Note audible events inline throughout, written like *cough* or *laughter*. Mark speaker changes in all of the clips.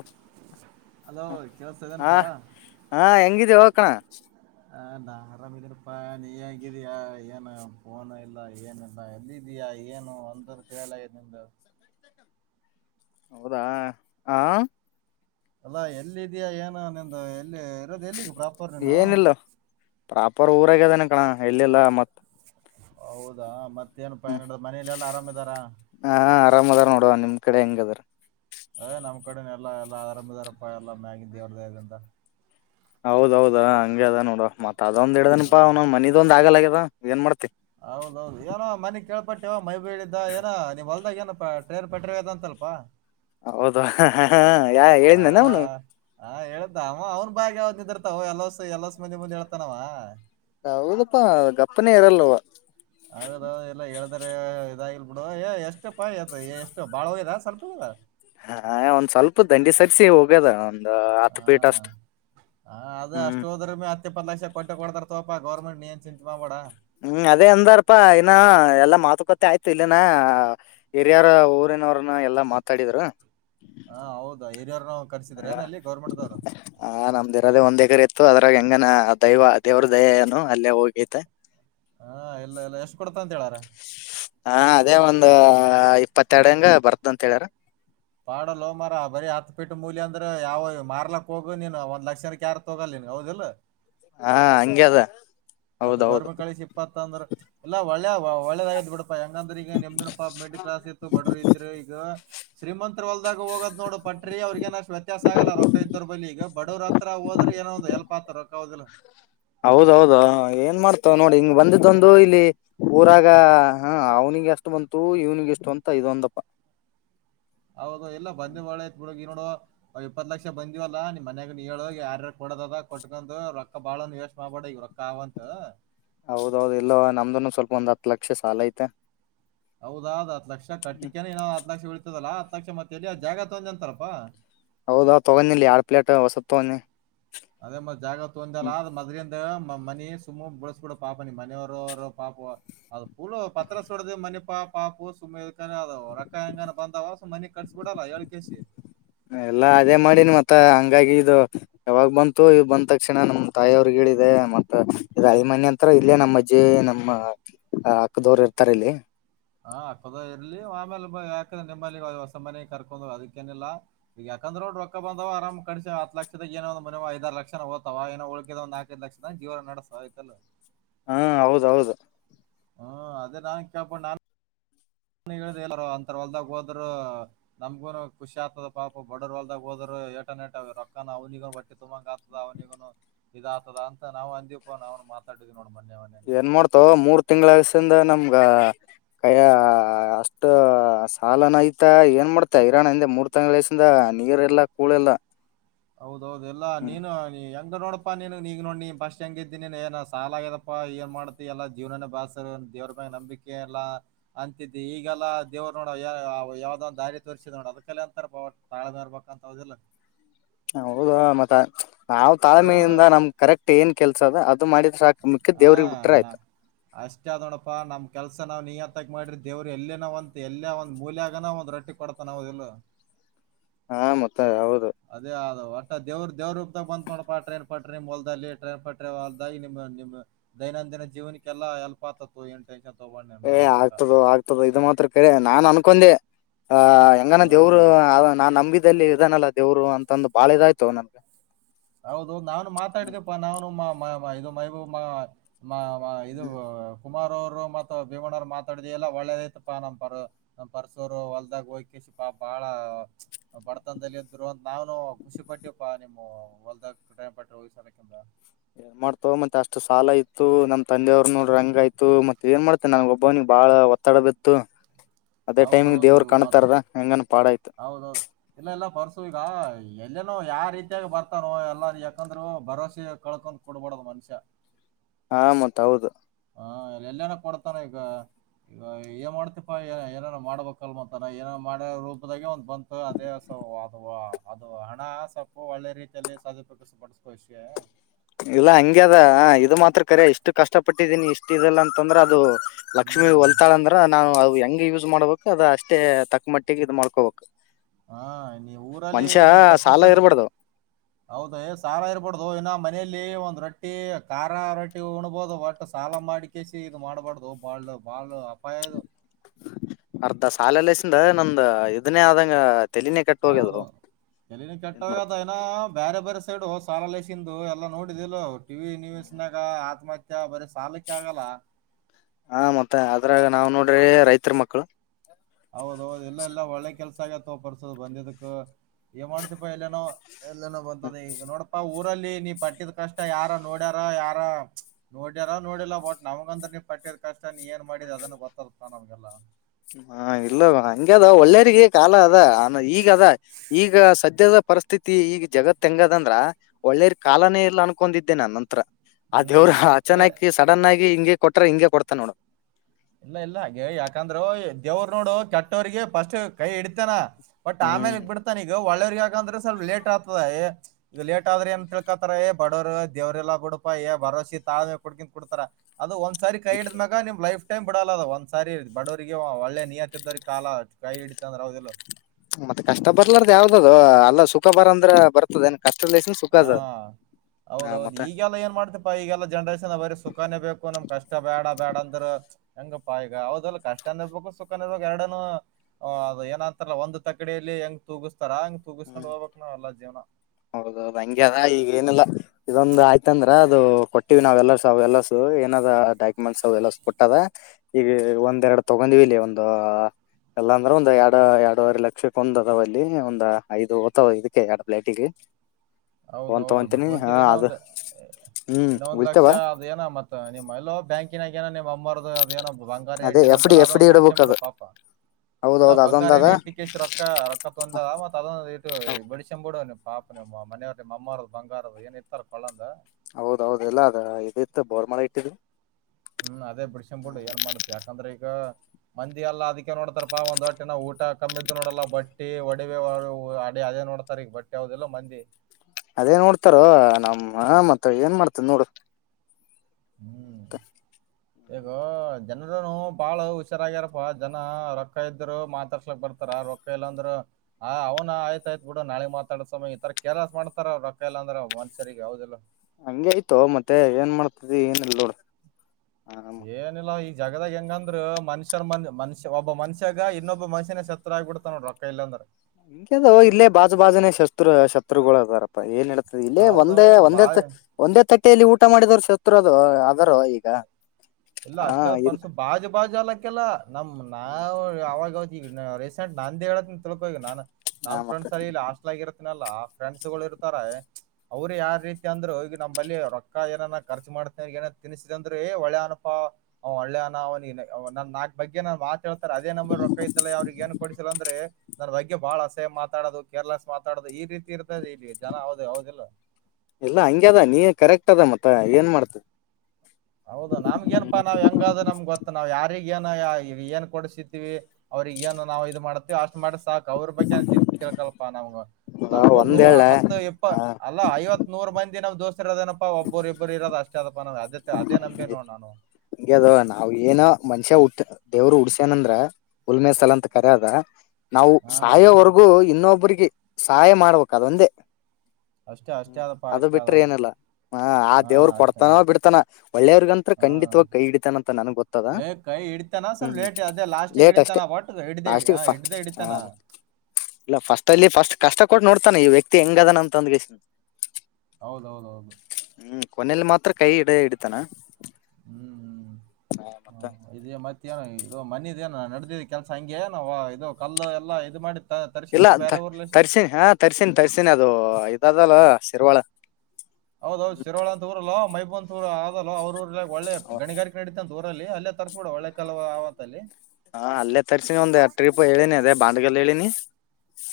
Speaker 1: *inaudible*
Speaker 2: Hello ಕೆಲಸ
Speaker 1: ಹಾ
Speaker 2: ಇದನಪ್ಪಾ
Speaker 1: ಹಾ ಹೆಂಗಿದೀ ಹೋಗಕಣ
Speaker 2: ಆ ನಾ ಆರಾಮ ಇದೀನಿ ಪಾ ಏನು ಫೋನ್ ಇಲ್ಲ ಏನ್ ಎಲ್ಲಿದ್ದೀಯಾ ಏನು ಒಂದ ತಿಳಿಯಲ ಆಗೇತಿ ನಿಂದ್
Speaker 1: ಹಾ ಹಾ
Speaker 2: ಅಲ್ಲಾ ಎಲ್ಲ ಇದಿಯಾ ಏನು ನಿಂದ್ ಎಲ್ಲಿ ಇರೋದು ಎಲ್ಲಿಗೆ ಪ್ರಾಪರ್ ನೀನು.
Speaker 1: ಏನಿಲ್ಲ ಪ್ರಾಪರ್ ಊರಾಗ್ಯದಾನ ಕಣ ಎಲ್ಲಿೆಲ್ಲ ಮತ್ತ
Speaker 2: ಹೌದಾ ಮತ್ತೇನ್ ಪಾ ಏನ್ ನಡದದ ಮನೇಲೆೆಲ್ಲಾ ಆರಾಮ್ಇದ್ದಾರ
Speaker 1: ಹಾ ಆರಾಮ ಅದಾರ ನೋಡುವ ನಿಮ್ ಕಡೆ ಹೆಂಗ ಅದರ?
Speaker 2: ಅಯ್ ನಮ್ಮ್ ಕಡೆನ ಎಲ್ಲ ಎಲ್ಲ ಅರಾಮಿದರಪ್ಪ ಎಲ್ಲ ಮ್ಯಾಗಿ ದೇವ್ರ್ದಯೆಯಿಂದ.
Speaker 1: ಹೌದೌದಾ ಹಂಗೆ ಅದ ನೋಡ ಮತ್ ಅದ ಒಂದ್
Speaker 2: ಆ,
Speaker 1: ಹಿಡ್ದನಪಾ ಅವನು ಮನಿದೊಂದ್ ಆಗಲ ಆಗಲ್ಯಾಗದ ಏನ್ ಮಾಡ್ತಿ.
Speaker 2: ಹೌದೌದು ಏನೋ ಮನ್ನೇ ಕೇಳ್ಪಟ್ಟಿವ ಮೈ ಬೀಳಿದ್ದ ಏನ ನೀವ್ ಏನಪ್ಪ ಟ್ರೇರ್ ಪಟ್ರ ಅದ ಅಂತಲ್ಪಾ.
Speaker 1: ಹೌದ ಆ ಹೇಳ್ದನನ ಅವನು?
Speaker 2: ಹ ಹೇಳ್ದ ಅವ ಅವ್ನ್ ಬಾಗ್ಯಾವ್ದ ನಿಂದಿರ್ತಾವ ಎಲ್ಲೋ ಎಲ್ಲಸ ಮಂದಿ ಮುಂದಿ ಹೇಳ್ತನಾವ.
Speaker 1: ಹೌದಪ್ಪಾ ಗಪ್ಪನೇ ಇರಲ್ವ.
Speaker 2: ಹೌದೌದ್ ಎಲ್ಲಾ ಹೇಳ್ದಾರ ಇದಾಗಿಲ್ ಬಿಡು ಏ ಎಷ್ಟಪಾ ಎಷ್ಟು ಬಾಳ ಹೋಗ್ಯಾದ ಸ್ವಲ್ಪೇ ಹೋಗ್ಯದ.
Speaker 1: ಹಾ ಒಂದ್ ಸ್ವಲ್ಪ ದಂಡಿ ಸರಿಸಿ ಹೋಗ್ಯದ.
Speaker 2: ಆ
Speaker 1: ಹತ್ತು ಫೀಟ್ ಅಷ್ಟು ಹ್ಮ್.
Speaker 2: ಇಪ್ಪತ್ ಲಕ್ಷ ಕೊಟ್ಟೆ ಕೊಡ್ತಾರ ತೋಪ ಗೌರಮೆಂಟ್ ನೀ ಏನ್ ಚಿಂತ್ ಮಾಡ್ಬೇಡ.
Speaker 1: ಹ್ಮ್ ಅದೇ ಅಂದಾರಪಾ ಇನಾ ಎಲ್ಲಾ ಮಾತು ಕತೆ ಆಯ್ತು ಇಲ್ಲಿನ. ಹಿರಿಯಾರು ಊರಿನವರನ್ನೂ ಎಲ್ಲಾ ಮಾತಾಡಿದ್ರು.
Speaker 2: ಹಾ ಹೌದ ಹಿರಿಯರನ ಕರ್ಸಿದ್ರೇನ ಅಲ್ಲಿ ಗೌರ್ಮೆಂಟ್ದವ್ರು.
Speaker 1: ಹ ನಮ್ದ ಇರೋದೇ ಒಂದ್ ಏಕರ್ ಇತ್ತು ಅದ್ರಾಗ ಹೆಂಗನ ದೈವ ದೇವ್ರ್ ದಯೆ ಏನೋ ಅಲ್ಲೇ ಹೋಗಿದ್ದೆ.
Speaker 2: ಹಾ ಇಲ್ಲ ಇಲ್ಲ ಎಷ್ಟು ಕೊಡ್ತ ಅಂತ ಹೇಳಾರ.
Speaker 1: ಹಾ ಅದೇ ಒಂದ ಇಪ್ಪತ್ತೆರಡಂಗ ಬರ್ದಂತ ಹೇಳ್ಯಾರ.
Speaker 2: ಬಾಡಲ್ಲೋ ಮರ್ಯ ಬರಿ ಹತ್ ಪೀಟ್ ಮೂಲಿ ಅಂದ್ರ ಯಾವ ಮಾರ್ಲಕ್ ಹೋಗು ನೀನ್ ಒಂದ್ ಲಕ್ಷಕ್ ಯಾರ್ ಕ್ಕೋಗಲ್ಲ ನಿನಗ ಹೌದಿಲ್ಲ.
Speaker 1: ಹಾ ಹಂಗೆ ಅದಾ.
Speaker 2: ಮತ್ತ ಗೌರ್ಮೆಂಟ್ ಕಳಿಸಿ ಇಪ್ಪತ್ತ ಅಂದ್ರ ಎಲ್ಲಾ ಒಳ್ಳೆ ಒಳ್ಳೆದಾಗೈತೆ ಬಿಡು. ಪಾ ಹೆಂಗಂದ್ರೆ ಈಗ ನಮ್ದನಪಾ ಮಿಡ್ಲ್ ಕ್ಲಾಸ್ ಇತ್ತು ಬಡ್ರರು ಇದ್ರೆ ಈಗ ಶ್ರೀಮಂತ್ ಹೊಲ್ದಾಗ ಹೋಗದ್ ನೋಡು ಪಟ್ರಿ ಅವ್ರಿಗೇನಷ್ಟ್ ವ್ಯತ್ಯಾಸ ಆಗಲ್ಲ ರೊಕ್ಕ ಇದೋರ್ ಬಳಿ ಈಗ ಬಡವರ ಹತ್ರ ಹೋದ್ರೆ ಏನೋ ಒಂದು ಹೆಲ್ಪಾತದ್ ರೊಕ್ಕ ಹೋಗಲ್ಲ.
Speaker 1: ಹೌದೌದು ಏನ್ ಮಾಡ್ತಾವ ನೋಡ್ ಹಿಂಗ್ ಬಂದಿದ್ದಂದು ಇಲ್ಲಿ. ಊರಾಗ ಹಾ ಅವ್ನಿಗೆ ಅಷ್ಟು ಬಂತು ಇವ್ನಿಗೆ ಇಷ್ಟು ಅಂತ ಇದೊಂದಪ್ಪ.
Speaker 2: ಹೌದು ಇಲ್ಲ ಬಂದಿದ್ ಒಳತ್ ಬಿಡು ನೋಡು ಆ ಇಪ್ಪತ್ ಲಕ್ಷ ಬಂದಿವಲ್ಲಾ ನಿಮ್ಮನೆಗೆ ನೀ ಹೇಳ ಯಾರ್ಯಾರ್ಗ್ ಕೊಡೋದದ ಕೊಟ್ಕೊಂಡು ರೊಕ್ಕ ಬಾಳನೂ ವೇಷ್ಟ್ ಮಾಡ್ಬೇಡ ಈಗ. *unintelligible*
Speaker 1: ಹೌದೌದು ಇಲ್ಲೋ ನಮ್ದುನು ಸ್ವಲ್ಪ ಒಂದ್ ಹತ್ ಲಕ್ಷ ಸಾಲ ಐತೆ.
Speaker 2: ಹೌದ ಅದ್ ಹತ್ ಲಕ್ಷ ಕಟ್ಟಿಕೇನೆ ಇನ್ನು ಹತ್ ಲಕ್ಷ ಬೀಳ್ತದಲ್ಲಾ ಹತ್ ಲಕ್ಷ ಮತ್ತೇಲ್ಲೀ ಜಾಗ ತೋಂದ್ಯದಲಪಾ.
Speaker 1: ಹೌದ ತಗೊಂಡಿನೀ ಆರ್ ಪ್ಲೇಟು ಹೊಸುದ್ ತಗೊಂಡಿನಿ.
Speaker 2: ಅದೇ ಮತ್ ಜಾಗ ತೊಂದಲ್ಲ ಅದ್ ಮದಗಿಂದ ಮನಿ ಸುಮ್ಮ್ ಬಳಸ್ಬೇಡ ಪಾಪ ನಿಮ್ಮನೆಯವರು ಪಾಪ *unintelligible* ರಿ ಅವು ರೊಕ್ಕ ಹೆಂಗಾರು ಬಂದವ ಮನೆಗ್ ಕಟ್ಸಿಬುಡಲ್ಲ ಏಳ್ ಕೆಸಿ.
Speaker 1: ಎಲ್ಲಾ ಅದೇ ಮಾಡಿನ ಮತ್ತ ಹಂಗಾಗಿ ಇದು ಯಾವಾಗ್ ಬಂತು ಈಗ್ ಬಂದ್ ತಕ್ಷಣ ನಮ್ ತಾಯೋರ್ಗೇಳಿದ್ದೆ ಮತ್ತ *unintelligible* ತ್ರ ಇಲ್ಲೇ ನಮ್ಮ ಅಜ್ಜಿ ನಮ್ಮ ಅಕ್ಕದೋರು ಇರ್ತಾರೆ ಇಲ್ಲಿ.
Speaker 2: ಹಾ ಅಕದೋರ್ ಇರ್ಲಿ ಆಮೇಲೆ ಬಾ ಯಾಕಂದ್ರೆ ನಿಮ್ಮಲ್ಲಿ ಹೊಸ ಮನೆ ಕರ್ಕೊಂಡ್ ಹೋಗ್ ಅದಕ್ಕೇನಿಲ್ಲಾ. ಯಾಕಂದ್ರ ರೊಕ್ಕ ಬಂದಾವ ಆರಾಮ ಕಟಸಿ ಹತ್ತ ಲಕ್ಷದ ಏನೋ ಒಂದು ಮನೆ ಐದಾರ್ ಲಕ್ಷನು ಹೋತಾವ ಇನ್ ಉಳಕಿದ ಒಂದು ನಾಲ್ಕೈದು ಲಕ್ಷ. ನಾ ಜೀವನ ನಡಸಾಯ್ತಲ.
Speaker 1: ಹಾ ಹೌದ ಹೌದು.
Speaker 2: ಹ ಅದೇ ನಾನ್ ಕೇಳ್ಕೊಂಡ ನಾ *inaudible* ಹೇಳ್ದೆ ಹಂತೋರ್ ಹೊಲ್ದಾಗ ಹೋದರು ನಮ್ಗರ ಖುಷಿ ಆತದ ಪಾಪ ಬಡವರ್ ಹೊಲ್ದಾಗ ಹೋದರ ಏಟಾನ ಎಟ್ ರೊಕ್ಕ ಅವ್ನಗ ಹೋಟ್ಟೆ ತುಂಬಂಗ ಆತ ಅವನಿಗನು ಇದ ಆತದ ಅಂತ ನಾವು ಅಂದೀವಪ ನಾವುನು ಮಾತಾಡಿದ್ವಿ ನೋಡ ಮನ್ನೆ ಅವನಿಗೆ
Speaker 1: ಏನ್ ಮಾಡ್ತೊ ಮೂರ್ ತಿಂಗಾಳಸಿಂದ ನಮ್ಗ ಎ ಅಷ್ಟ್ ಸಾಲನೈತಾ ಏನ್ ಮಾಡ್ತ ಹೈರಾಣ ಅಂದೆ ಮೂರ ಗಳಸಿಂದ ನೀರ್ ಇಲ್ಲಾ ಕೂಳಿಲ್ಲಾ
Speaker 2: ಹೌದೌದು ಇಲ್ಲಾ ನೀನು ನಿಂದ ನೋಡಪಾ ನೀನ್ ನೀಗ ನೋಡಿ ನೀ ಫಸ್ಟ್ ಹೆಂಗ ಇದಿ ನೀನ್ ಏ ಸಾಲ ಆಗದಪ್ಪಾ ಏನ್ ಮಾಡ್ತಿ ಎಲ್ಲ ಜೀವನನೇ ಬ್ಯಾಸರ್ ದೇವ ನಂಬಿಕೆ ಇಲ್ಲಾ ಅಂತಿದ್ದಿ ಈಗೆಲ್ಲ ದೇವ್ರು ನೋಡ ಯಾವ್ದೊ ದಾರಿ ತೋರಿಸಿದ್ ನೋಡ ಅದ್ ಕಲ್ಲೆ ಅಂತಾರ ಪ ತಾಳದರ್ಬೇಕಂತ ಹೌದಿಲ್ಲಾ
Speaker 1: ಹ ಹೌದೊ ಮತ್ತ ನಾವ್
Speaker 2: ದೇವ್ರು
Speaker 1: ತಾಳ್ಮೆಯಿಂದ ನಮ್ ಕರೆಕ್ಟ್ ಟ್ಟೆ ಏನ್ ಕೆಲ್ಸದ ಅದು ಮಾಡಿದ್ರ ಸಾಕ ಮಿಕ್ಕಿದ್
Speaker 2: ಹಾ
Speaker 1: ದೇವ್ರಿಗ್ ಬಿಟ್ರ
Speaker 2: ನಾ
Speaker 1: ಆಯ್ತ
Speaker 2: ಅಷ್ಟೇ ಆದ ನೋಡಪ್ಪಾ ನಮ್ ಕೆಲ್ಸ ನಾವ್ ನೀಯತ್ತಗ ಮಾಡಿರಿ ದೇವರ ಎಲ್ಲಿನ್ ಒಂದ್ ಎಲ್ಲಾ ಒಂದ್ ಮೂಲ್ಯಾಗನ ಒಂದ ರೊಟ್ಟಿ ಕೊಡ್ತ ನಾ ಹೌದಿಲ್ಲ
Speaker 1: ಹಾ ಮತ್ತ ಹೌದು
Speaker 2: ಅದೇ ಅದ್ ಒಟ್ಟ ದೇವ್ರ ದೇವ್ರರೂಪ್ದಾಗ ಬಂತ ನೋಡಪಾ ಟ್ರೈನ್ ಪಟ್ರಿ ನಿಮ್ಮ ಹೊಲ್ದಲ್ಲಿ ಟ್ರೈನ್ ಪಟ್ರಿ ಅಲ್ದ ನಿ ನಿಮ್ ದೈನಂದಿನ ಜೀವನಕ್ಕೆಲ್ಲಾ ಹೆಲ್ಪ್ ಆತದ್ ತೋಗ ಏನ್ ಟೆನ್ಷನ್ ತಗೊಂಬೇಡ ನೀನ
Speaker 1: ಏ
Speaker 2: ಅವ್ರಕ್ಕ
Speaker 1: ಆಗ್ತದ ಇದು ಮಾತ್ರ ಕರೆ ನಾನ್ ಅನ್ಕೊಂಡೆ ಆ ಹೆಂಗನ
Speaker 2: ಹ್ಮ್
Speaker 1: ದೇವ್ರು ನಾನ್ ನಂಬಿದ ಇದಲ್ಲಿ ಇದಾನಲ್ಲ ದೇವ್ರು ಅಂತ ಅಂದ ಬಾಳ ಇದಾಯ್ತೊ ನನ್ಗ
Speaker 2: ಹೌದೌದ್ ನಾನು ಮಾತಾಡಿದಪ್ಪಾ ನಾನು ಮೆಹಬೂಬ್ ಮಾವ ಮ ಮ ಇದು
Speaker 1: ಹ್ಮ್
Speaker 2: ಕುಮಾರ್ ಅವರು ಮತ್ತ ಭೀಮಣವ್ರ ಮಾತಾಡಿದಿವ ಇಲ್ಲಾ ಒಳ್ಳೇದ ಐತಪ್ಪಾ ನಮ್ ಪರ್ ನಮ್ ಪರ್ಸವರು ಹೊಲ್ದಾಗ ಹೋಗಕಿ ಪಾಪ್ ಬಾಳ ಬಡತನದಲ್ಲಿ ಇದ್ದರು ಅಂತ ನಾವುನು ಖುಷಿ ಪಟ್ಟಿಪಾ ನಿಮ್ಮ ಹೊಲದಾಗ ಟ್ರೈನ್ ಪಟ್ಟ್ರಿ ಹೋಗಿಸಲಕಿಂದ್
Speaker 1: ಏನ್ ಮಾಡ್ತವೂ ಮತ್ತ್ ಅಷ್ಟ ಸಾಲ ಇತ್ತು ನಮ್ಮ ತಂದಿವರಿಗ ನೋಡ್ರಿ ಹಂಗಾಯ್ತ ಮತ್ ಏನ್ ಮಾಡ್ತಿ ನನಗ್ ಒಬ್ಬವನಿಗೆ ಬಾಳ ಒತ್ತಡ ಬಿತ್ತು ಅದೇ ಟೈಮಿಗ್ ದೇವ್ರು ಕಣ್ಣತ್ತೆರದ್ ಹೆಂಗನ್ ಪಾಡ ಆಯ್ತು
Speaker 2: ಹೌದೌದ್ ಇಲ್ಲ ಇಲ್ಲ ಪರ್ಸು ಈಗ ಎಲ್ಲನೋ ಯಾವ ರೀತಿಯಾಗ ಬರ್ತಾರೋ ಎಲ್ಲರಿಗ ಯಾಕಂದ್ರ ಭರವಸೆ ಕಳ್ಕೊಂಡ ಬುಡಬಡದ ಮನುಷ್ಯ
Speaker 1: ಹ ಮತ್ ಹೌದು
Speaker 2: ಹಾ ಎಲ್ಯಾನ ಕೊಡ್ತಾರ ಈಗ ಈಗ ಏನ್ ಮಾಡ್ತಿಪಾ ಏ ಏನ ಮಾಡ್ಬೇಕಲ್ ಮತಾನ ಏನ ಮಾಡ ರೂಪದಾಗೆ ಒಂದ್ ಬಂತ ಅದೇ ಹೊಸ ಅದು ಅದು ಹಣ ಸೊಪ್ಪು ಒಳ್ಳೆ ರೀತಿಯಲ್ಲಿ ಸಾಧ್ಯ *unintelligible*
Speaker 1: ಇಲ್ಲಾ ಹಂಗೆ ಅದ ಇದು ಮಾತ್ರ ಕರೆ ಇಷ್ಟ ಕಷ್ಟ ಪಟ್ಟಿದ್ದೀನಿ ಇಷ್ಟದಿಲ್ಲ ಅಂತಂದ್ರ ಅದು ಲಕ್ಷ್ಮೀ
Speaker 2: ಹ್ಮ್
Speaker 1: ಹೊಲ್ತಾಳ ಅಂದ್ರ ನಾವು ಅವು ಹೆಂಗ ಯೂಸ್ ಮಾಡ್ಬೇಕು ಅದ ಅಷ್ಟೇ ತಕ್ಮಟ್ಟಿಗೆ ಇದ್ ಮಾಡ್ಕೋಬೇಕು
Speaker 2: ಹಾ ನೀ ಊರಲ್ಲಿ
Speaker 1: ಮನುಷ್ಯ
Speaker 2: ನೀನ್
Speaker 1: ಸಾಲ
Speaker 2: ಕಷ್ಟಪಡಿ
Speaker 1: ಇರ್ಬಾರ್ದು
Speaker 2: ಹೌದೆ ಸಾಲ ಇರ್ಬಡ್ದ ಇನ್ನ ಮನೇಲಿ ಒಂದ್ ರೊಟ್ಟಿ ಖಾರ ರೊಟ್ಟಿ ಉಣ್ಬೂದು ಒಟ್ಟು ಸಾಲ ಮಾಡಿ ಕೆಸಿ ಇದ್ ಮಾಡ್ಬಾರ್ದು ಬಾಳ ಬಾಳ ಅಪಾಯದು
Speaker 1: ಅರ್ಧ ಸಾಲಲ್ಲೆಸಿಂದ ನಂದ್ ಇದನೇ ಆದಂಗ ತಲಿನೇ ಕಟ್ಟ ಹೋಗ್ಯದು
Speaker 2: ಹೌದು ತೆಲಿನೆ
Speaker 1: ಏನ್ ಮಾಡ್ತ
Speaker 2: ಕೆಟ್ಟೂಗ್ಯದ್ ಬ್ಯಾರ್ ಬ್ಯಾರ್ ಸೈಡೂ ಸಾಲಲಾಸಿಂದು ಎಲ್ಲಾ ನೋಡಿದ ಇಲ್ ಟಿವಿ ನ್ಯೂಸ್ ನಾಗ ಆತ್ಮಹತ್ಯೆ ಹತ್ಯ ಬರೇ ಸಾಲಕ್ಕೆ ಆಗಲ್ಲ
Speaker 1: ಹಾ ಮತ್ತೆ ಅದ್ರಾಗ ನಾವ್ ನೋಡ್ರೆ ರೈತರ ಮಕ್ಕಳು
Speaker 2: ಹೌದೌದು ಇಲ್ಲಿಲ್ಲಾ ಒಳ್ಳೆ ಕೆಲ್ಸ ಆಗ್ಯದತೊ ಪರ್ಸು ಬಂದಿದಕ್ ಏನ್ ಮಾಡ್ತಿಪಾ ಎಲ್ಲನೋ ಎಲ್ಲಾನ ಬಂತದೆ ಈಗ ನೋಡಪ್ಪಾ ಊರಲ್ಲಿ ನೀ ಪಟ್ಟಿದ್ ಕಷ್ಟ ಯಾರ ನೋಡ್ಯಾರ ಯಾರ ನೋಡ್ಯಾರ ನೋಡಿಲ್ಲ ಬಟ್ ನಮ್ಗಂದ್ರ ನೀ ಪಟ್ಟಿರ್ ಕಷ್ಟ ನೀ ಏನ್ ಮಾಡಿದಿ ಅದನ್ನ ಗೊತ್ತತ್ತಾ ನಮ್ಗೆಲ್ಲಾ.
Speaker 1: ಹಾ ಇಲ್ಲ ಹಂಗ ಅದ ಒಳ್ಳೆಯರಿಗೆ ಕಾಲ ಅದ ಈಗ ಅದ. ಈಗ ಸದ್ಯದ ಪರಿಸ್ಥಿತಿ ಈಗ ಜಗತ್ ಹೆಂಗದಂದ್ರ. ಒಳ್ಳೇರಗ್ ಕಾಲನೇ ಇಲ್ಲ ಅನ್ಕೊಂಡಿದ್ದೆ ನನ್ನ ನಂತ್ರ. ಅ
Speaker 2: ಹ್ಮ್
Speaker 1: ದೇವ್ರು
Speaker 2: ಇಲ್ಲ
Speaker 1: ಆಚನ್ನಕಿ ಸಡನ್ ಆಗಿ ಹಿಂಗೆ ಕೊಟ್ರೇ ಹಿಂಗೆ ಕೊಡ್ತಾ ನೋಡು.
Speaker 2: ಇಲ್ಲ ಇಲ್ಲ ಹಾಗೆ ಯಾಕಂದ್ರು ದೇವರು ನೋಡು ಕೆಟ್ಟವಿಗೆ ಫಸ್ಟ್ ಕೈ ಇಡಿತಾನಾ. ಬಟ್ ಆಮೇಲೆಗ
Speaker 1: ಹ್ಮ್
Speaker 2: ಬಿಡ್ತಾನ ಈಗ ಒಳ್ಳೆಯವಿಗೆ ಆಗಂದ್ರೆ ಸ್ವಲ್ಪ ಲೇಟ್ ಆಗ್ತದ ಹೇ. ಈಗ ಲೇಟ್ ಆದ್ರೆ ಏನ್ ತಿಳ್ಕತಾರ ಏ ಬಡವರು ದೇವ್ರಲ್ಲಾ ಬಿಡುಪಾ ಭರೋಸೆ ತಾಳ್ಮೆ ಕುಡ್ಕಿಂದ ಕುಡ್ತಾರ. ಅದು ಒಂದ್ ಸಾರಿ ಕೈ ಹಿಡ್ದ ಮ್ಯಗ ನಿಮ್ ಲೈಫ್. ಟೈಮ್ ಬಿಡೋಲ್ಲ ಅದು ಒಂದ್ ಸಾರಿ ಬಡವರಿಗೆ ಒಳ್ಳೆ ನಿಯತ್ ಇದ್ದೋರಿಗ್ ಕಾಲ ಕೈ ಹಿಡಿತ ಅಂದ್ರ ಹೌದಿಲ್ಲೋ.
Speaker 1: ಮತ್ತೆ ಕಷ್ಟ ಬರ್ಲಾರ್ದ ಯಾವ್ದದು ಅಲ್ಲ ಸುಖ ಬರ ಅಂದ್ರೆ ಬರ್ತದೇನ್. Custard licence.
Speaker 2: ಹಾ ಹೌದೌದು ಈಗೆಲ್ಲ ಏನ್ ಮಾಡ್ತಿ *unintelligible* ಪ್ಪ ಈಗೆಲ್ಲ ಜನ್ರೇಷನ್ ಬರೀ ಸುಖನೇ ಬೇಕು ನಮ್ ಕಷ್ಟ ಬೇಡ ಬೇಡ ಅಂತರೇ. ಹೆಂಗಪ್ಪ ಈಗ ಹೌದಲ್ಲಾ ಕಷ್ಟನು ಇರ್ಬೇಕು ಸುಖನು ಇರ್ಬೇಕು ಎರಡನು. ಹೊ ಅದು ಏನಂತಾರಲ್ಲ ಒಂದು ತಗಡಿಯಲ್ಲಿ ಹೆಂಗ್ ತೂಗುಸ್ತರಾ ಹಂಗ್
Speaker 1: ಹ್ಮ್
Speaker 2: ತೂಗಸ್ಕೊಂಡ್ ಹೋಗ್ಬೇಕ್ ನಾವ ಎಲ್ಲ ಜೀವನ.
Speaker 1: ಹೌದೌದು ಹಂಗ್ಯದ ಈಗ ಏನಲ್ಲ. ಇದೊಂದು ಆಯ್ತ ಅಂದ್ರ ಅದು ಕೊಟ್ಟಿವಿ ನಾವ್ ಎಲ್ಲ ಎಲ್ಲಸು ಏನದ ಡಾಕ್ಯುಮೆಂಟ್ಸ್ ಎಲ್ಲ ಕೊಟ್ಟದ. ಈಗ ಒಂದೆರಡು ತೋಂಬಂದೀವಿ ಇಲ್ಲೀ ಒಂದು. ಎಲ್ಲಾ ಅಂದ್ರು ಒಂದ್ ಎರಡು ಎರಡೂವರೆ ಲಕ್ಷಕ್ಕ ಒಂದ ಅದಾವ್ ಅಲ್ಲಿ ಒಂದು. ಐದು ಹೊತವ ಇದಕ್ಕೆ ಎರಡು ಪ್ಲೇಟಿಗೆ. ಒಂದ್
Speaker 2: ಹೌದೌದು ಮತ್ತ
Speaker 1: ತಗೊಂತೀನಿ ಹಾ
Speaker 2: ಹುಳ್ಕಿದ ಇನ್ನೋ
Speaker 1: ಅದು
Speaker 2: ಒಂದು
Speaker 1: ಹ್ಮ್
Speaker 2: ಇನ್ನೋ ಒಂದ್ ಲಕ್ಷ.
Speaker 1: ಉಳಿತಾವ
Speaker 2: ಅದ ಏನ ಮತ್ತ ನಿಮ್ಮ್ ಎಲ್ಲೋ ಬ್ಯಾಂಕಿನಾಗ ಏನ ನಿಮ್ಮ್ ಅಮ್ಮರ್ದು ಅದ ಏನೋ ಬಂಗಾರ
Speaker 1: ಅದೇ ಎಫ್ ಡಿ
Speaker 2: ಇಟ್ಟಿದಂತಲ್ಲ
Speaker 1: ಎಫ್ ಡಿ
Speaker 2: ಅದೊಂದ್ ಬಿಡಸ್ಕೋಂ
Speaker 1: ಇಡ್ಬೇಕ
Speaker 2: ಬಿಡು
Speaker 1: ಅದು
Speaker 2: ಪಾಪ ಇಲ್ಲ
Speaker 1: ಹೌದೌದು ಅದೊಂದ ಅದ
Speaker 2: ಬಂಗಾರನ ಇಟ್ಟಿಕೇಶ್ ರೋಕ್ ರಕ್ಕ ರೊಕ್ಕ ತೊಂದ ತದ ಮತ್ ಅದೊಂದ್ ಇದು ಬಿಡುಸ್ಕೋಂಬಿಡು ಪಪ ನಿಮ್ಮ ಮನೆಯವ್ರು. ನಿಮ್ ಅಮ್ಮಾರದು ಬಂಗಾರದ ಏನ್ ಇತಾರ ಕೋಳ್ಳಗ.
Speaker 1: ಹೌದೌದು ಎಲ್ಲಾ ಅದು ಇದಿತ್ತು ಬೋರ್ಮಳ ಇಟ್ಟಿದ್.
Speaker 2: ಹ್ಮ್ ಅದೇ ಬಿಡ್ಶನ್ ಬಿಡು ಏನ್ ಮಾಡ್ತಿ ಯಾಕಂದ್ರೆ ಈಗ. ಮಂದಿ ಎಲ್ಲಾ ಅದಕ್ಕೆ ನೋಡ್ತಾರಪ್ಪಾ ಒಂದ್ ಹೊಟ್ಟೆ ನ ಊಟ ಕಮ್ಮಿದ್ದು ನೋಡಲ್ಲ ಬಟ್ಟಿ ಒಡಿವೆ ಅಡಿ ಅದೇ ನೋಡ್ *unintelligible* ಬಟ್ಟೆ ಯಾವ್ದದೆಲ್ಲ ಮಂದಿ.
Speaker 1: ಅದೇ ನೋಡ್ತಾರೊ ನಮ್ಮ್ ಮತ್ತ ಏನ್ ಮಾಡ್ತೀದ್ ನೋಡು.
Speaker 2: ಹ್ಮ್
Speaker 1: ಮತ್ತೇ.
Speaker 2: ಈಗ ಜನರುನು ಬಾಳ ಹುಷಾರಾಗ್ಯಾರಪ್ಪ ಜನ ರೊಕ್ಕ ಇದರು ಮಾತಾಡ್ಸ್ಲಕ್ ಬರ್ತಾರ ರೊಕ್ಕ್ ರೋಕ್ಕಿಲ್ಲ ಅಂದ್ರ. ಹ ಅವ್ನ ಆಯ್ತಾ ಆಯ್ತ್ ಬಿಡು ನಾಳೆ ಮಾತಾಡಸಮ ಈ ತರ ಕೆರ್ಲೆಸ್ ಮಾಡ್ತಾರ ರೊಕ್ಕ ಇಲ್ಲ ಅಂದ್ರೆ ಮನುಷ್ಯರಿಗೆ ವೌದಿಲ್ಲೋ.
Speaker 1: ಹಂಗೆ ಆಯ್ತೋ ಮತ್ತೆ ಏನ್ ಮಾಡ್ತೀದಿ ಏನಿಲ್ ನೋಡ್.
Speaker 2: ಎನ್ ಈ ಜಗದ ಹೆಂಗಂದ್ರ ಮನುಷ್ಯರ ಮ ಮನುಷ್ಯ ಒಬ್ಬ ಮನುಷ್ಯಾಗ ಇನ್ನೊಬ್ಬ ಮನುಷ್ಯನೇ ಶತ್ರು ಆಗ್ಬೀಡ್ತಾನೋಡಾಕ್ *unintelligible* ಇಲ್ಲ ಅಂದ್ರೇ.
Speaker 1: ಹೆಂಗೋ ಇಲ್ಲೇ ಬಾಜು ಬಾಜುನೇ ಶಸ್ತ್ರು ಶತ್ರುಗಳದಾರ. ಏನ್ ಹೇಳ್ತದೆ ಇಲ್ಲಿ ಒಂದೇ
Speaker 2: ಹೌದೌದು
Speaker 1: ಒಂದೇ
Speaker 2: ಬಾಳ
Speaker 1: ತಕ್ ಒಂದೇ ತಟ್ಟೆಯಲ್ಲಿ ಊಟ ಮಾಡಿದವ್ರ ಶತ್ರದೂ ಅದರೊ ಈಗ.
Speaker 2: ಇಲ್ಲ
Speaker 1: ಹ
Speaker 2: ಅಷ್ಟಾದ್
Speaker 1: ಇಲ್
Speaker 2: ಪರ್ಸು ಬಾಜು ಬಾಜು ಅಲಕಿಲ್ಲ ನಮ್ ನಾವ ಅವಗೋತೀವ್ ಇನ ರೀಸೆಂಟ್ ನಂದೇ ಹೇಳತಿನ್ ತಿಳಿಕೋ ಈಗ ನಾನು.
Speaker 1: ಹ
Speaker 2: ನಮ್
Speaker 1: ಮತ್ತ
Speaker 2: ಫ್ರೆಂಡ್ಸ್ ಅಲ್ಲಿ ಇಲ್ಲಿ ಹಾಸ್ಟ್ಲ್ ಆಗಿರ್ತನಲ ಫ್ರೆಂಡ್ಸ್ ಗೊಳ ಇರ್ತರೆ. ಅವ್ರ್ ಯಾ ರೀತಿ ಅಂದ್ರು ಈಗ ನಂಬಲ್ಲಿ ರೊಕ್ಕ ಏನನ ಕರ್ಚ್ ಮಾಡತ್ ಏನನ ತಿನ್ಸಿದಂದ್ರ್ ಏ ಒಳ್ಳೇವ್ನ್ ಆನಪ್. ಹಾ ಅವ ಹಳ್ಳೇನವ್ ನಿ ನನ್ ನಾಕ್ ಬಗ್ಗೆ ನನ್ ಮಾತ್ ಹೇಳ್ತಾರೆ ಅದೇ ನಂಬರ್ ರೊಕ್ಕ ಇದ್ದಲ್ಲ ಅವ್ರಿಗ ಏನ್ ಕೊಡಿಸಿಲ್ಲ ಅಂದ್ರೆ ನನ್ನ ಬಗ್ಗೆ ಬಹಳ ಅಸೇ ಮಾತಾಡೋದು ಕೇರ್ಲೆಸ್ ಮಾತಾಡೋದು ಈ ರೀತಿ ಇರ್ತದೆ ಇಲ್ಲಿ ಜನ ಹೌದು ಹೌದಿಲ್ಲಾ
Speaker 1: ಇಲ್ಲ ಹಂಗಗೆ ಅದ ನೀ ಕರೆಕ್ಟ್ ಅದ ಮತ್ತ ಏನ್ ಮಾಡ್ತ
Speaker 2: ಹೌದು ನಮ್ಗ ಏನಪಾ ನಾವ್ ಹೆಂಗದು್ ನಮ್ಗ ಗೊತ್ತ ನಾವ್ ಯಾರಿಗ ಏ ಈಗ ಏನ್ ಕೊಡ್ಸತಿೀವಿ ಅವ್ರಿಗೆಗಏನು ನಾವು ಇದು ಮಾಡತೇವಿ ಅಷ್ಟ್ ಮಾಡ್ರ ಸಾಕು ಅವ್ರ ಬಗ್ಗೆ ತಿಳ್ಕಲ್ಪಾ ನಮಗ ನಮಗು ನೂ
Speaker 1: ಒಂದ್ ಹೇಳ
Speaker 2: ಹತ್ತು ಇಪ್ಪ
Speaker 1: ಹ
Speaker 2: ಅಲ್ಲ ಐವತ್ರು ಮಂದಿ ನಾವ್ ದೋಸ್ತಿರೋನಪ್ಪ ಒಬ್ಬ ಇಬ್ರುರೋದ ಅಷ್ಟ ಅಪ್ಪನ ಮ ಅದೇ ನಂಬೆನು ನಾನು
Speaker 1: ಹಂಗಗೆ ಅದು ನಾವ್ ಏನ ಮನ್ಷ್ಯ ಉಟ್ಟ ದೇವರು ಉಡ್ಸ್ಯನಂದ್ರ ಒಂದೇ ಸಲ ಅಂತ ಕರ ಅದ ನಾವು
Speaker 2: ಹಾ
Speaker 1: ಸಹಾಯೋವರ್ಗೂ ಇನ್ನೊಬ್ರರಿಗೆ ಸಹಾಯ ಮಾಡ್ಬೇಕ ಅದ ಒಂದೇ
Speaker 2: ಅಷ್ಟೇ ಅಷ್ಟೇ
Speaker 1: ಹ್ಮ್
Speaker 2: ಅದಪ್ಪ
Speaker 1: ಅದು
Speaker 2: ಅಷ್ಟೇ ಅದ
Speaker 1: ಬಿಟ್ರ ಏನಿಲ್ಲ ಹ ಆ
Speaker 2: ಹಾ
Speaker 1: ದೇವರು
Speaker 2: ಅಷ್ಟೇ
Speaker 1: ಕೊಡ್ತಾನ ಬಿಡ್ತಾನ ಒಳ್ಳೆಯವರ್ಗಂತ್ರ
Speaker 2: ಹಾ
Speaker 1: ಖಂಡಿತವಾಗಿ ಕೈ ಹಿಡಿತಾನಂತ ನನ್ಗ್ ಗೊತ್ತದ
Speaker 2: ಏ ಕೈ ಹಿಡಿತಾನ ಸ್ವಲ್ಪ ಲೇಟ್ ಅದೇ ಲಾಸ್ಟಿಗೆ
Speaker 1: ಲೇಟ್
Speaker 2: ಹಿಡಿತಾನ
Speaker 1: ಅಷ್ಟೇ
Speaker 2: ಒಟ್ಟು ಹಿಡ್ದೆ
Speaker 1: ಲಾಸ್ಟಿಗ್
Speaker 2: ಹಾ
Speaker 1: ಸಾ
Speaker 2: ಹಿಡ್ದೆ ಹಿಡಿತಾನ
Speaker 1: ಹು. ಇಲ್ಲ ಫಸ್ಟ್ ಅಲ್ಲಿ ಫಸ್ಟ್ ಕಷ್ಟ ಕೊಟ್ಟು ನೋಡ್ತಾನ ಈ ವ್ಯಕ್ತಿ ಹೆಂಗ ಅದನ ಅಂತಂದ್
Speaker 2: ಹೌದೌದೌದ.
Speaker 1: ಕೊನೆಯಲ್ಲಿ ಮಾತ್ರ ಕೈ ಇಡೆ ಇಡಿತಾನ. ಹಾ ಮತ್ತೆ.
Speaker 2: ಇದೆ ಮತ್ತೇನ್ ಮನಿದ್ ಎನ್ ನಡದಿದ್ ಕೆಲ್ಸ ಹಂಗೆ ಎನ್ ಇದು ಕಲ್ಲಾ ಎಲ್ಲ ಇದು ಮಾಡಿದ್
Speaker 1: ಇಲ್ಲ ತ ತರ್ಸಿನಿ ಹಾ ತರ್ಸಿನ್ ತರ್ಸಿನ್ ಅದು ಇದದಲ ಸಿರ್ವಳ.
Speaker 2: ಹೌದೌದ್ ಶಿರ್ವಳ ಅಂತ್ ಊರದಲ್ಲೊ ಮೈಬು ಅಂತುರ್ ಆದಲ್ಲೊ ಅವ್ರ್ ಊರಲ್ಲಿ ಒಳ್ಳಿ ಗಣಿಗಾರಿಕ್. ನಡಿತಂತ್ ಊರಲ್ಲಿ ಅಲ್ಲೆ ತರ್ಸಿಬಿಡು ಒಳ್ಳೆ ಕಲ್ಲವು ಆವಂತಲ್ಲಿ.
Speaker 1: ಹಾ ಅಲ್ಲೇ ತರ್ಸಿನಿ ಒಂದ್ ಎರಡ್ ಟ್ರಿಪ್ ಹೇಳಿನಿ ಅದೇ ಬಾಂಡಗಲ್ ಹೇಳಿನಿ.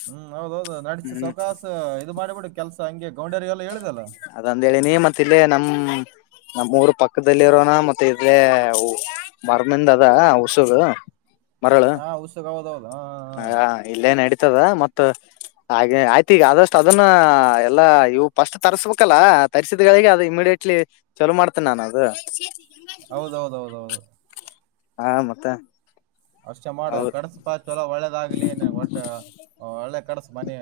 Speaker 2: ಹ್ಮ್ ಹೌದೌದು ನಡ್ಸಿ
Speaker 1: ಹ್ಮ್
Speaker 2: ಸ್ವಕಾಸ ಇದು ಮಾಡ್ಬಿಡು ಕೆಲಸ ಹಂಗೆ ಗೌಂಡೆರಿಗ್ ಎಲ್ಲ ಹೇಳಿದಲಾ.
Speaker 1: ಅದಂದೇಳಿನಿ ಮತ್ ಇಲ್ಲೇ ನಮ್ ನಮ್ಮೂರ್ ಪಕ್ಕದಲ್ಲಿರೋನ ಮತ್ ಇಲ್ಲೇ ಹು. ಮರ್ಣಿಂದ ಅದ ಹುಸಗ ಊರು
Speaker 2: ಹಾ ಉಸುಗ್ ಹೌದೌದ ಹ.
Speaker 1: ಇಲ್ಲೇ ನಡೀತದ ಮತ್ತ ಹಾಗೆ ಆಯ್ತು ಈಗ ಆದಷ್ಟು ಅದನ್ನ ಎಲ್ಲಾ ಇವ್ ಫಸ್ಟ್ ತರ್ಸ್ಬೇಕಲ್ಲ ತರ್ರಿಸಿದ್ಗಳಿಗೆ ಅದು ಇಮಿಡಿಯೇಟ್ಲಿ ಚಲೋ ಮಾಡ್ತೇನ ನಾನು ಅದು.
Speaker 2: ಹೌದೌದೌದ ಹೌದು
Speaker 1: ಹಾ ಮತ್ತೆ
Speaker 2: ಅಷ್ಟೇ ಮಾಡೋದು
Speaker 1: ಹೌದು
Speaker 2: ಕಡಸುಪಾ ಚಲೋ ಒಳ್ಳೇದಾಗ್ಲಿ ಒಟ್ಟ ಹ ಒಳ್ಳೆ ಕಡಸು ಮನಿ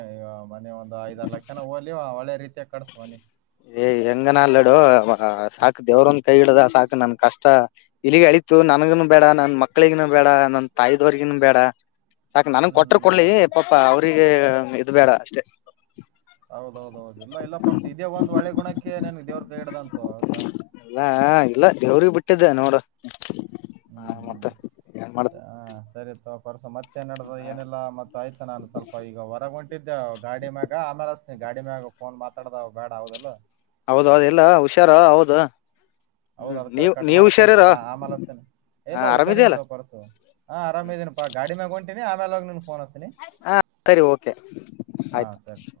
Speaker 2: ಮನಿ ಒಂದ್ ಐದಾರ ಲಕ್ಷನ ಹೋಗ್ಲಿ ಒಳ್ಳೆ ರೀತಿಯ ಕಡಸು ಮನಿ.
Speaker 1: ಏ್ ಹೆಂಗ ಅಲ್ಲಡು ಸಾಕು ದೇವ್ರೊಂದ ಕೈ ಇಿಡ್ದ ಸಾಕು ನನ್ ಕಷ್ಟ ಇಲ್ಲಿಗೆ ಅಳಿತು ನನ್ಗನು ಬೇಡ ನನ್ ಮಕ್ಳಿಗನು ಬೇಡ ನನ್ ತಾಯಿದವರಿಗನು ಬೇಡ ಸಾಕ ನನ್ನ್ ಕೊಟ್ರ
Speaker 2: ಹ್ಮ್
Speaker 1: ಕೊಡ್ಲಿ
Speaker 2: ಹೌದು
Speaker 1: ಪಾಪ್ಪ ಅವ್ರಿಗೆ ಇದದು ಬೇಡ ಅಷ್ಟೇ.
Speaker 2: ಹೌದೌದೌದು ಇಲ್ಲ ಇಲ್ಲ ಪರ್ಸು ಇದೇ ಒಂದ ಒಳ್ಳೆ ಗುಣಕ್ಕೆ ನಿನಗ್ ದೇವ್ರ ಕೈ ಇಡುದನ ತಗೋ ಆಯತಾ.
Speaker 1: ಇಲ್ಲ ಇಲ್ಲ ದೇವ್ರಿಗೆ ಬಿಟ್ಟಿದ್ದೆ ನೋಡು.
Speaker 2: ಹ್ಞೂ
Speaker 1: ಹ
Speaker 2: ಹ್ಞೂ
Speaker 1: ಮತ್ತ ಏನ್ ಮಾಡ
Speaker 2: ಸ ಹಾಂ ಸರಿ ತವಾ ಪರ್ಸ ಮತ್ತೆ ಮತ್ತೆನ್ ನಡದ ಏನೆಲ್ಲ ಮತ್ತೆ ಆಯ್ತಾ ನಾನು ಸ್ವಲ್ಪ ಈಗ ಹೊರಗೊಂಟ್ ಬಿಟ್ಟಿದ್ದೆವು ಗಾಡಿ ಮ್ಯಾಗ ಆಮ್ಯಾಲ್ ಆಸ್ಟಿನ್ ಗಾಡಿ ಮ್ಯಾಗ ಫೋನ್ ಮಾತಾಡ್ದಾವ್ ಬೇಡ ಹೌದಿಲ್ಲೊ
Speaker 1: ಹೌದ ಎಲ್ಲ ಹುಷಾರ ಹೌದು.
Speaker 2: ಹೌದ
Speaker 1: ಹ್ಮ್
Speaker 2: ಅದ್ ಕಡೆ
Speaker 1: ನೀವ್
Speaker 2: ಕಟ್
Speaker 1: ನೀವ್
Speaker 2: ಮಾಡ್ತೇನೆ
Speaker 1: ಹುಷಾರಿರ
Speaker 2: ಸ್ವಲ್ಪ ಆಮಲಸ್ತೇನೆ
Speaker 1: ಹ
Speaker 2: ಎಲ್ಲಾ ಹುಷಾರಿ
Speaker 1: ಆರಾಮಿದೆಯಲ್ಲ
Speaker 2: ಅಂತ ಪರ್ಸು. ಹಾ ಆರಾಮ ಇದೀನ್ಪ ಗಾಡಿಮ್ಯಾಲ ಹೊಂಟಿನಿ ಆಮೇಲೆ ನ ನಿನ್ ಫೋನ್ ಅಸ್ಟಿನ್.
Speaker 1: ಹ ಸರಿ ಓಕೆ
Speaker 2: ಹಾ
Speaker 1: ಆಯ್ತು
Speaker 2: ಸರಿ